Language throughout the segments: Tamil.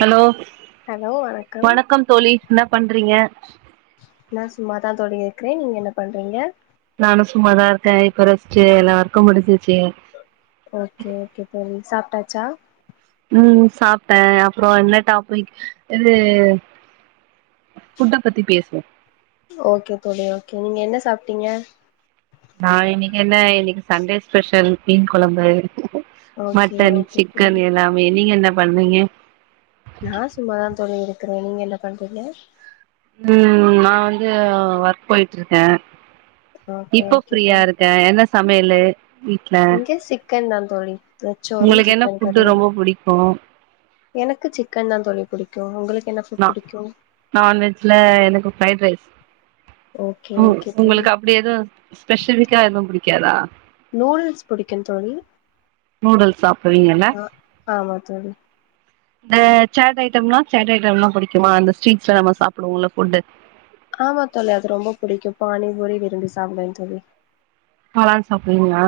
ஹலோ வணக்கம் தோழி என்ன பண்றீங்க நான் சும்மாதான் தோழி இருக்கிறேன் நீங்க என்ன பண்றீங்க நானும் சும்மாதான் இருக்கேன் இப்ப ரெஸ்ட்டு எல்லா ஒர்க்குமா முடிஞ்சிச்சு ஓகே ஓகே தோழி சாப்ட்டாச்சா ம் சாப்பிட்டேன் அப்புறம் என்ன டாபிக் இது ஃபுட்ட பத்தி பேசுவோம் ஓகே தோழி ஓகே நீங்க என்ன சாப்ட்டீங்க நான் இன்னைக்கு என்ன இன்னைக்கு சண்டே ஸ்பெஷல் மீன் குழம்பு ஓகே மட்டன் ஓகே தோழி சிக்கன் எல்லாமே நீங்க என்ன பண்றீங்க ருக்கேன் நீங்க என்ன பண்றீங்க ம் நான் வந்து ஒர்க் போய்ட்டு இருக்கேன் ஓகே இப்போ ஓகே ஃப்ரீயா தோழி இருக்கேன் என்ன சமையலு வீட்ல இங்க சிக்கன் தான் தோழி நச்சோரும் உங்களுக்கு என்ன சிக்கன் ஃபுட்டு கரியும் ரொம்ப புடிக்கு எனக்கு சிக்கன் தான் தோழி புடிக்கும் உங்களுக்கு என்ன ஃபுட் புடிக்கு நான்வெஜ்ல எனக்கு ஃப்ரைட் ரைஸ் ஓகே ஓகே தோழி உங்களுக்கு அப்படி எதுவும் ஸ்பெசிபிக்கா எதுவும் புடிக் கே தான் நூடுல்ஸ் புடிக்கும் தோழி நூடுல்ஸ் சாப்படுவீங்கல்ல ஆ ஆமா தோழி இந்த சேட் ஐட்டம்லாம் சேட் ஐட்டம் எல்லாம் புடிக்குமா இந்த ஸ்ட்ரீட்ஸ்ல நம்ம சாப்பிடுவோம்ல ஃபுட்டு ஆமா தோழி அது ரொம்ப புடிக்கும் பானி பூரி விரும்பி சாப்பிடுவேன் தோழி காளான் சாப்றீங்களா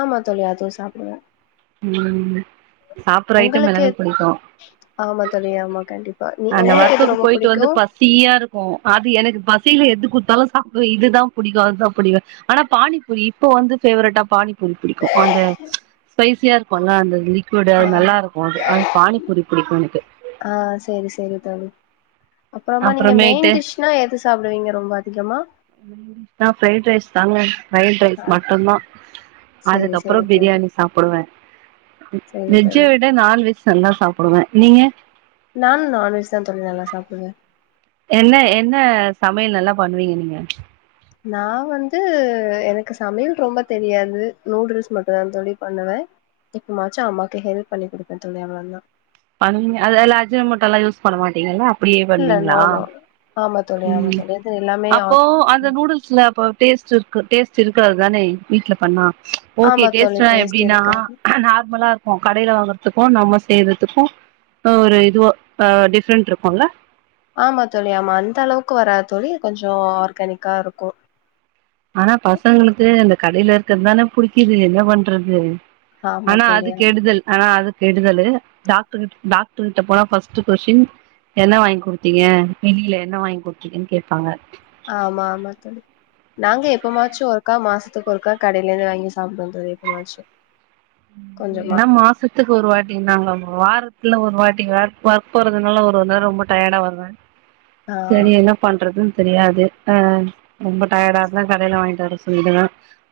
ஆமா தோழி அதுவும் சாப்பிடுவேன் ம் சாப்பற ஐட்டம் உங்களுக்கு எல்லாமே புடிக்கும் ஆமா தோழி ஆமா கண்டிப்பா நீ அந்த உங்களுக்கு எது ஒர்க்குக்கு ரொம்ப போயிட்டு புடிக்கு வந்து பசியா இருக்கும் அது எனக்கு ப சில எது குடுத்தாலும் சாப்படுவே இதுதான் புடிக்கும் அதுதான் புடிக்கும் ஆனா பானிபூரி இப்ப வந்து பேவரட்டா பானிபூரி புடிக்கும் அந்த ஸபைசியா இருக்கும்லா அந்தலிக் கூடு ஆ அது நல்லா இருக்கும் அது பானிப்பூரி புடிக்கும் எனக்கு ஆ சேரி சேரி தோழி அப்புறமா நீங்க அப்புறமேட்டு மெயின் டிஷ்னா எது சாப்டுவீங்க ரொம்ப அதிகமா ஃப்ரைட் ரைஸ் தாங்க ஃப்ரரைட் ரைஸ் ஆ மட்டும்தான் சேரி சேரி அதுக்கப்புறம் தோழி பிரியாணி சாப்புடுவேன் சேரி வெஜ்ஜை தோழி விட நான் வெஜ் எல்லாம் சாப்பிடுவேன் நீங்க நானும் நான்வெஜ் தான் தோழி நல்லா சாப்பிடுவேன் எல்லா என்ன என்ன சமையல் நல்லா பண்ணுவீங்க நீங்க நான் வந்து எனக்கு சமையல் ரொம்ப தெரியாது நூடுல்ஸ் மட்டும் தான் தோழி பண்ணுவேன் எப்போவாச்சும் அம்மாக்கு ஹெல்ப் பண்ணி குடுப்பேன் தோழி அவ்வளோ தான் அது அதுல்ல அஜ்ன மொட்டோல்லாம் யூஸ் பண்ண மாட்டீங்கள அப்படியே இல்ல நோ பண்ணுவீங்களா நோ ஆமா தோழி ஆமா ம் தோழி அது எல்லாமே ஆ அப்போ அந்த நூடுல்ஸ்ல அப்ப டேஸ்ட் இரு க்கு டேஸ்ட் இருக்காது தானே வீட்ல பண்ணா ஓகே ஆமா தோழி டேஸ்ட்னா டேஸ்ட் எப்படினா இருக்காது நார்மலா இரு கடையில வாங்கறதுக்கும் நம்ம செய்றதுக்கும் ஒரு இதுவ ஆ டிஃப்ரென்ட் இருக்கும்ல ஆமா தோழி ஆமா அந்த அளவுக்கு வராது தோழி கொஞ்சம் ஆர்கானிக்கா இருக்கும் ஆனா பசங்களுக்கு அந்த கடையில இருக்கிறதுதானே புடிக்குது என்ன பண்றது ஆமா ஆனா தோழி அது கெடுதல் ஆனா அது கெடுதலு டாக்டர் டாக்டர் கிட்ட போனா ஃபர்ஸ்ட்டு கொஸ்டின் என்ன வாங்கி குடுத்தீங்க வெளியில என்ன வாங்கி குடுத்தீங்கன்னு கேட்பாங்க ஆமா ஆமா தோழி நாங்க எப்பமாச்சும் ஒருக்கா மாசத்துக்கு ஒருக்கா கடையில இருந்து வாங்கி சாப்பிடுவோம் தோழி எப்பமாச்சும் ஏன்னா மாசத்துக்கு ஒரு வாட்டி நாங்க வாரத் இல்லா ஒரு வாட்டி வேக் ஒர்க் போறதுனால ஒரு ஒரு நேரம் ரொம்ப டயர்டா வருவேன் ஆ சரி என்ன பண்றது தெரியாது ஆ ரொம்ப டயர்டா இருந்தா கடைல வாங்கிட்டு வர சொல்லிடுவே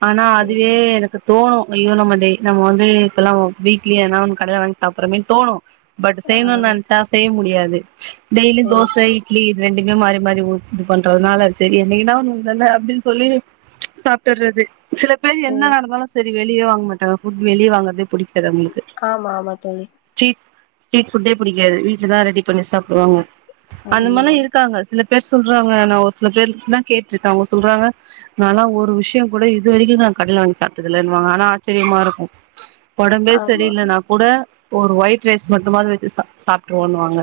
ஆனா சரி அதுவே சரி எனக்கு தோணு ஐயோ நம்ம டே நம்ம வந்து இப்பல்லா வீக்லி ஆனா ஒன்னு கடைல வாங்கி சாப்றமே தோணு பட் ஆ செய்யணுன் நெனச்சா செய்ய முடியாது து டெய்லியு சரி தோச சரி இட்லி இது ரெண்டு இன்னு மாரி மாரி உட் இது பண்றதுனால சரி என்னக்கு தா ஒன்னு அப்டின் சொல்லி சாப்டுறது சில பேர் சரி என்ன நடந்தாலு சரி வெளிய வாங் மாட் ஃபுட் வெளிய வாங்கறது புடிக் ஆமா ஆமா தோழி ஸ்டீட் ஃபுட்டே புடிக்காது வீட்ல தா ரெடி பண்ணி சாப்டுவாங்க அந்த ஆமா மாரிலா ஆமா இருக்காங்க சில ப் தா சொல்றாங்க நா ஒரு சில பேரு தான் கேட்ருக்கே அவுங்க சொல்றாங்க நல்லா ஒரு விஷயம் கூட இதுவரைக்கும் நா கடேல வாங்கி சாப்புட்ட தில்லன்னு வாங்க ஆனா ஆச் சிரியாம இருக்கும் ஒடம்பே ஆமா சரியில்லனா கூட ஒரு ஒயிட் ரைஸ் மட்டுமாது வச்சு சாப்டுருவோனு வாங்க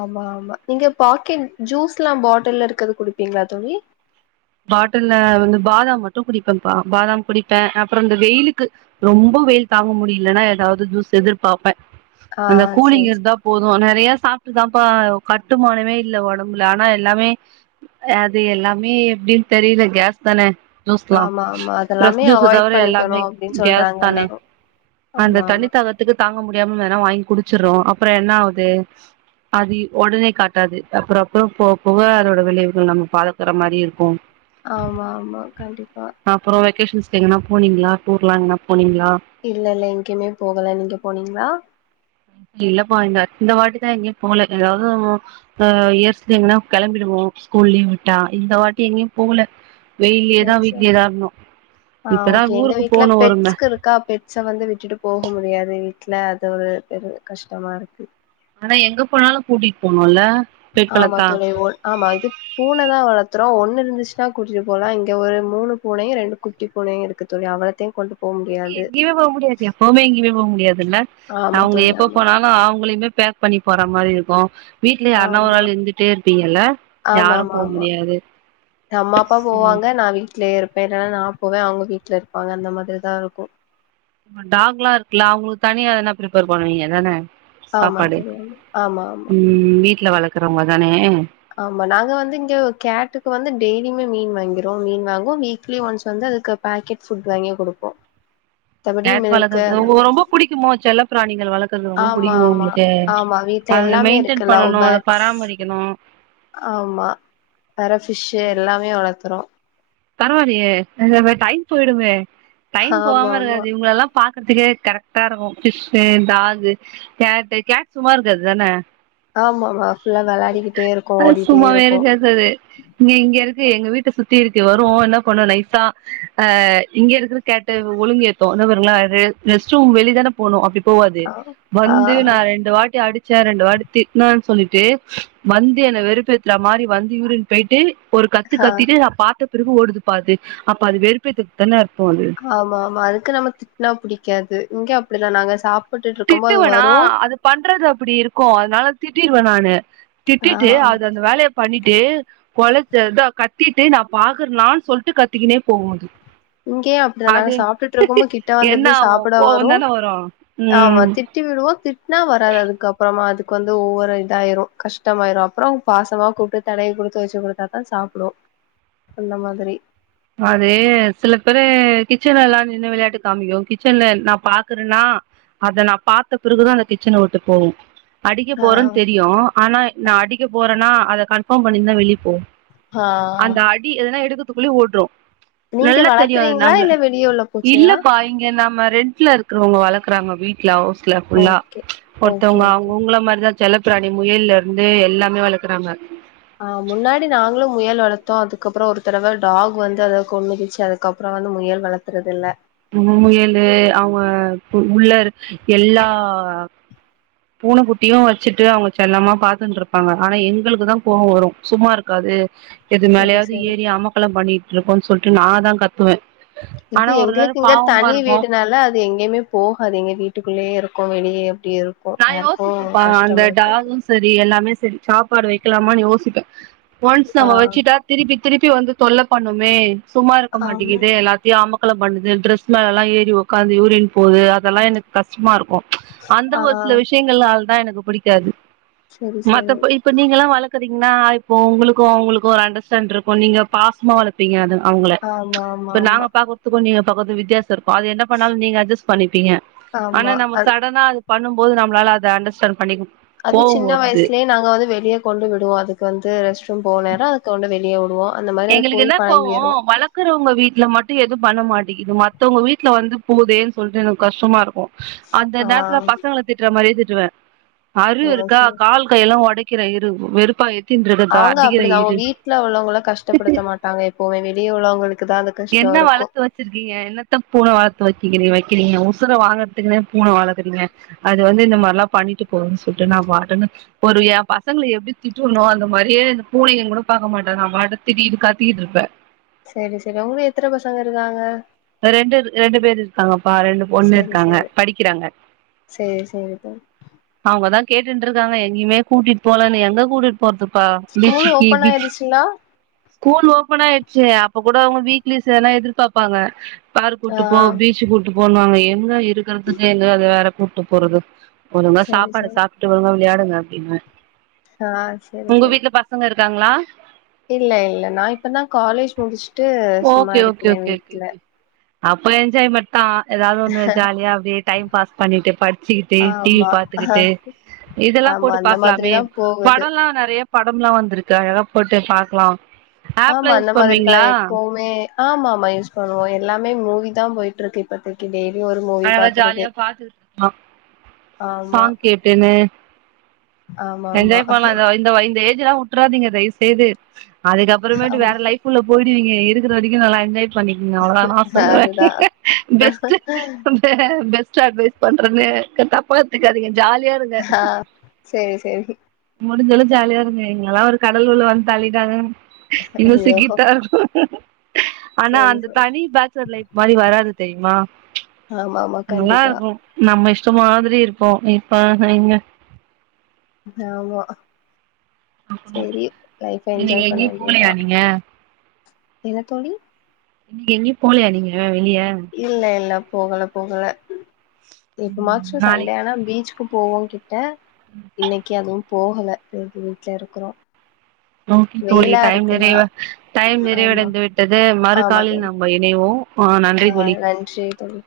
ஆமா ஆமா நீங்க பாக்கெட் ஜூஸ் எல்லா பாட்டில் இருக்கது குடிப்பீங்ளா தோழி பாட்டில வந்து பாதாம் மட்டு குடிப்பேன் பா பாதாம் குடிப்பேன் அப்புறம் இந்த வெயிலுக்கு ரொம்ப வெயில் தாங்க முடியலன்னா ஏதாவுது ஜூஸ் எதிர்பாப்பேன் ஆ அந்த கூலிங் சரி சரி. இருந்தா போதும் நெறைய சாப் அதான்பா கட்டுமானமே இல்ல ஒடம்புல ஆனா எல்லாமே அது எல்லாமே அப்டின் தெரில கேஸ் தானே ஜூஸ்லா ஆமா ஆமா ஃப்ரஸ் அதெல்லாமே ஜூஸ் அவாய்ட் தவிர பண்ணிக்கணு எல்லாமே அப்டின்னு கேஸ் சொல்றாங்க தானே எல்லாரு அந்த ஆமா தண்ணி ஆமா தாகத்துக்கு தாங்க முடியாம வேணா வாங்கி குடிச் வச்சிரோம் அப்ற என்ன ஆவுது அது ஒடனே காட்டாது அப்றம் அப்றம் போக போக அதோட விளைவுகள் நம்ம பாக்கற மாரி இருக்கும் போன் ஆமா ஆமா கண்டிப்பா அப்புறோ வெக்கேஷன்ஸ்க்கு எங்கனா போனீங்ளா டூர்லா எங்கனா போனீங்க இல்ல இல்ல எங்கிமே போகல நீங்க போனீங்ளா இல்லப்பா இந்த இந்த வாட்டிதா எங்கியு போல ஏதாவுது இயர்ஸ் எங்கனா கிளம்பிடுவோம் ஸ்கூல் லீவ் விட்டா இந்த வாட்டி எங்கேயு போவுல செரி செரி ஆ இப்பதா ஓகே எங்க ஊருக்கு வீட்ல போனு ஒரும பெட்ஸ்க்கு இருக்கா பெட்ஸ வந்து விட்டுட்டு போக முடியாது வீட்ல அது ஒரு பெரு கஷ்டமா இருக்கு ஆனா எங்க போனாலு கூட்டிட்டு போனும்ல்ல ஆமா தொலைவோல் ஆமா இது கூல் பூன தா வளத்தரோ ஒன்னு இருந்துச்சுன்னா கூட்டிட்டு போலா இங்க ஒரு மூணு பூனையு ரெண்டு குட்டி பூனையு இருக்குது அவளத்தையு கொண்டு போ முடியாது எங்கெயுமே போ முடியாது எப்பவுமே எங்கெயுமே போ முடியாது இல்ல ஆமா அவுங்க தோழி எப்ப ஆமா போனாலு அவங்களையுமே பேக் பண்ணி போற மாரி இருக்கு வீட்ல யாரன ஒரு ஆமா ஆள் இருந்துட்டே இருப்பீங்கல்ல யாரு போ ஆமாமாமா முடியாது அம்மா அப்பா போவாங்க நா வீட்லயே இருப்பே இலன்னா நா போவே அவங்க வீட்ல இருப்பாங்க அந்த மாரிதா இருக்கு இப்ப டாக் எல்லா இருக்குல அவங்களுக்கு தனியா எதனா பிரிப்பேர் பண்ணுவீங்க தானே ஆமா தெரியாம ஆமா ஆமா ம் வீட்ல வளக்கறவங்க தானே ஆமா நாங்க வந்து இங்க கேட்டுக்கு வந்து டெய்லியுமே மீன் வாங்கிறோ மீன் வாங்குவோ வீக்லி ஒன்ஸ் வந்து அதுக்கு பேக்கெட் ஃபுட் வாங்கி குடுப்போ மத்தபடி கேர்ஃபால் மில்க்கு ஏதாது அந்த மாதிரி ரொம்ப புடிக்குமோ செல்லப் பிராணி ஆமா ஆமா ஆமா வீட்ல அத எல்லாமே இருக்கு மெயின்டென் லவ் பண்ணணு அத ஃபேர்ட்ஸ் பராமரிக்கணு ஆமா ஃபிஷ்ஷு எல்லாமே வளக்குறோ பரவால்லையே இத டைம் போயிருமே டைம் ஆமா போகாம ஆமா இருக்காது இவங்கள எல்லா பாக்கறதுக்கே கரெக்ட்டா இருக்கு ஃபிஷ்ஷு டாகு கேட்டு கேட் சும்மா இருக்காது தானே ஆமா ஆமா ஃபுல்லா வெளாடிக்கிட்டே இருக்கு அது ஓடிட்டே சும்மாவே இருக்கு இருக்காது தீர் இங்க வரு என்ன பண்ணு நைசா இங்க இருக்க கேட்ட ஒழுங்க ஏத்தோ என்னங்கள வெளிதானே போனு அப்டி போவாது ஆ ஆ வந்து நா ரெண்டு வாட்டி அடி சேர ரெண்டு வாட்டி திட்டுனேனு சொல்லிட்டு வந்து என்னை வெறுப்பேத்துற மாரி வந்து யூரின் போயிட்டு ஒரு கத்து ஆ கத்திட்டு நா பாத்தப் பிறகு ஓடுதுப்பா அது அப்ப வெறுப்பேத்துக் தான அர்த்தம் அது காவா மறுக்க நம்ம திட்னா புடிக்காது இங்க அப்டிதா நாங்க சாப் திட்டுவேனா அது பண்றது அப்டி இருக்கும் அதனால திட்டினு நானு ஆ திட்டிட்டு அது அந்த வேலைய பண்ணிட்டு கொலைச்சத கத்திட்டு நா பாக்குறேனான்னு சொல்லிட்டு கத்திக்கினே போகும் அது இங்கேயும் அப்டி தா நாங்க அது சாப்பிட்டுட்டு இருக்கும்போ கிட்ட என்ன வந்திருந்து ஆவு சாப்பிட கோவந் வரும் தான வரு ஆமா ம் திட்டி விடுவோம் நா வராது அதுக்கு அப்றோமா அது க்கு வந்து ஒவ்வொரு இதாயிரும் கஷ்டமாயிரும் அப்றோம் பாசமா கூப்பிட்டு தடவி குடுத்து வச்சு குடுத்தா தாசாப்பிடும் அந்த மாரி அதே சில பேரு கிச்சன்ல எல்லா நின்னு விளையாட்டு காமிக்கும் கிச்சன்ல நா பாக்குறேனா அது நா பாத்த பிறகு தா கிச்சனை விட்டுப் போகும் அடிக்க ஆ போறேன்னு தெரியும் ஆனா நா அடிக்க போற நா அதை கன்ஃபார்ம் பண்ணி தா வெளிய போவேன் ஆ அந்த அடி எதனா எடுக்க [unintelligible] ரோ நீங்க நல்லா தெரியும் அது வளர்த்துறீங்களா நம்மள இல்ல வெளிய உள்ள பூச்சையா இல்லப்பா இங்க நாம ரெண்ட்ல இருக்கிறவங்க வளர்க்குறாங்க வீட்ல அவு இல்ல ஃபுல்லா ஓகே ஓகே ஒருத்தவுங்க ஓகே உங்கள மாரி தா செல்லப்பிராணி முயல்ல இருந்து எல்லாமே வளர்க்குறாங்க ஆ முன்னாடி நாங்களும் முயல் வளர்த்தோம் அதுக்கப்றோம் ஒரு தடவை டாக் வந்து அதை கொன்னுடுச்சு அதுக்கப்றோ வந்து முயல் வளத்துறது இல்ல ம் முயலு அவுங்க உள்ள எல்லா பூனைக்குட்டியும் வச்சுட்டு அவுங்க செல்லமா பாத்துட்டு இருப்பாங்க ஆனா எங்களுக்குதான் கோவம் வரும் சும்மா இருக்காது எது சரி மேலயாவது சரி ஏறி அமக்கலம் பண்ணி இருக்கன்னு சொல்லிட்டு நா தா கத்துவேன் இது எங்களுக்கு இங்க தனி வீடுனால அது எங்கேயுமே போகாது எங்க வீட்டுக்கு ள்ளயே இருக்கும் வெளியே இருக்கும் நா யாருக்கும் யோசிப்பப்பா அந்த கஷ்டம் இருக்காது டாகும் சரி எல்லாமே செரி சாப்பாடு வைக்கலாமான்னு யோசிப்பேன் ஒன்ஸ் நம்ம ஆ வச்சிட்டா திருப்பி திருப்பி வந்து தொல்ல பண்ணுமே சும்மா இருக்க ஆமா மாட்டேங்குது எல்லாத்தையும் ஆமா பண்ணுது டிரெஸ் மேல எல்லாம் ஏறி உக்காந்து யூரின்னு போகுது அதெல்லாம் எனக்கு கஷ்டமா இருக்கும் ஆ சில விஷயங்களால தா எனக்கு பிடிக்காது சரி சரி மத்த இப்ப நீங்க எல்லா வளக் ீங்கன்னா இப்போ உங்களுக்கு ஆவுங்களுக்கு ஒரு அண்டர்ஸ்டாண்ட் இருக்கு நீங்க பாசமா வளப்பீங்க அது அவுங்கள ஆமா ஆமா இப்ப ஆமா நாங்க பாக்குறது கும் நீங்க பக்க வித்தி இருக்கு அது என்ன பாண்ணாலு நீங்க அஜ்ஜஸ் பண்ணிப்பீங்க ஆனா ஆமா நம்ம அது சடனா பணம் போது நம்மளால அத அண்டர்ஸ்டாட் பண்ணிக்கும் அது சின்ன வயசுலேயே நாங்க வந்து வெளியே கொண்டு விடுவோ அதுக்கு வந்து போன நேரோ அதுக்குண்டந்து வெளியே விடுவோ அந்த மாரி அது எங்களுக்கு போய் என்ன கோவோ பழகிரு வளக்குற உங்க வீட்ல மட்டும் எதுவும் பண்ண மாட்டேங்குது மத்தவங்க வீட்ல வந்து போகுதேன்னு சொல்லிட்டு எனக்கு கஷ்டமா இருக்கு அந்த ஆ நேரத்ல பசங்கள திட்ற மாதிரி திட்டுவ ஓ அருவு இருக்கா சரி கால் கையெல்லா ஒடைக்கி இருக்கிற இரு வெறுப்பாய் அவுங்க அப்டிதா அவுங்க வீட்ல உள்ளவங்கள கஷ்ட ப்படுத்த மாட்டாங்க எப்பவுமே வெளியே உள்ளவங்களுக்கு தா அந்த கஷ்டோ என்ன இருக்கு வளத்து வச்சிருக்கீங்க என்னத்த பூன வளத்து வச்சுருக்கீங்க நீ ிறீங்க உசுர வாங்குறதுக்குன்னே பூன வலக்குறீங்க அது வந்து இந்த மாதிர எல்லா பண்ணிட்டு போகுதுன்னு சொல்லிட்டு நா வாடன்னு ஒரு பசங்கள எப்டி திட்டுவனோ அந்த மாதிரியே இந்த பூனையு கூட பாக்க மாட்டே நா வாட்ட திட்டிகிட்டு இது காத்திக்கிட்டு இருப்பே சேரி செரி உங்க எத்தன பசங்க இருக்காங்க ரெண்டு ரெண்டு பேர் இருக்காங்கப்பா ரெண்டு பொண்ணு சரி இருக்காங்க சரி படிக்ககறாங்க சரி சரி தோழி அவுங்கதா கேட்டுன்ட்டு இருக்காங்க எங்கயுமே கூட்டிட்டு போலன்னு எங்க கூட்டு போதுப்பா ஸ்கூல் பீச்சுக்கு ஓபன் பீச்ச ஆயிடுச்சுங்களா ஸ்கூல் ஓப்பன் ஆயிடுச்சு அப்போ கூட அவுங்க வீக்லி சனா எதிர்பாப்பாங்க உ [unintelligible] பார் ஆ கூட்டு போ பீச்சு கூட்டு போ போண்ணுவாங்க என்ன இ இருக்கறத்து இது அது வேற கூட்டு போறது ஒழுங்கா சரி சாப்பாடு சாப்டுட்டு ஒழுங்கா விளயாடு நாட்டிம்மே சா சரி சரி காங்ளா இல்ல இல்ல நா இப்பதா காலேஜ் முடிச்சுட்டு சும்மா ஓகே ஓகே இருக்குறேன் ஓகே வீட்ல ஓகே அப்ப என்ஜாய்மட் தா ஏதாவுது ஒன்னு ஜாலியா அப்டியே டைம் பாஸ் பண்ணிட்டு படிச்சுக்கிட்டு டி வி ஆமா பாத்துக்கிட்டு அஹ், இதெல்லா ஆமா போட்டு அந்த பாக்கலாமே மாதிரிதா போகுது படம்லாம் நெறைய படமுலாம் வந்திருக்கு அதலா போட்டு பாக்கலாம் ஆ அந்த மாதிரிதான் எப்பவுமே ஆமா ஆமா யூஸ் பண்ணுவோம் எல்லாமே மூவி தான் போயிட்டு இருக்கு இப்பதைக்கி டெய் அழகா ஜாலியா பாத்துட்டு இருக்கோ ஆமா சாங் கேட்டுன்னு ஆமா ஆமா என்ஜாய் பண்ணலாம் இந்த வை இந்த ஏஜ்ஜெல்லா உட்டுறாதீங்க தய்செய்து அதுக்கப்ற மேட்டு ஆமா வேற லைப் குள்ள போயிடுவீங்க இருக்குற வரைக்கும் நல்ல என்ஜாய் பண்ணிக்குங்க அவ்ளோதா நா சொல்லுவேன் அதுதா பெஸ்ட் பெஸ் ஸ்டா அட்வைஸ் பண்றேன்னு தப்பா எத்துகாதிங்க ஆ சேரி சேரி முடிஞ்ச அளவு ஜாலியா இருங்க எங்கில்லா ஒரு கடல் உள்ள வந்து தள்ளிட்டாங்க இன்னு ஐயோ சிக்கிடா ஆனா சேரி அந்த சேரி தனி பேச்சுலர் லைப் மாரி வராது தெரியுமா ஆமா ஆமா நல்லா கண்டிப்பா இருக்கும் நம்ம இஷ் சு மாதிரி இருப்போம் இப்ப ஹ இங்க ஆமா அப்டினா சேரி லைஃப இன்னக்கி என்ஜாய் பண்ண எங்கயும் போலயா வேண்டியதா நீங்க என்ன தோழி இன்னைக்கு எங்கயும் போலயா நீங்க அ வெளிய இல்ல இல்ல போகல போகல எப்பமாச்சு நாளைக்கு சண்டே ஆனா பீச் எப்ப போவு ஓகே ட இன்னைக்கு அது போகல வீட்ல இருக்குறோ ஓகே தோழி வெயிலா டைம் இருக்குன்னா நிற டைம் ஆமா நிறைவடைந்து விட்டது ஆமா மறுகாலில் தோழி நாம் இணைவோம் ஆ நன்றி தோழி நன்றி தோழி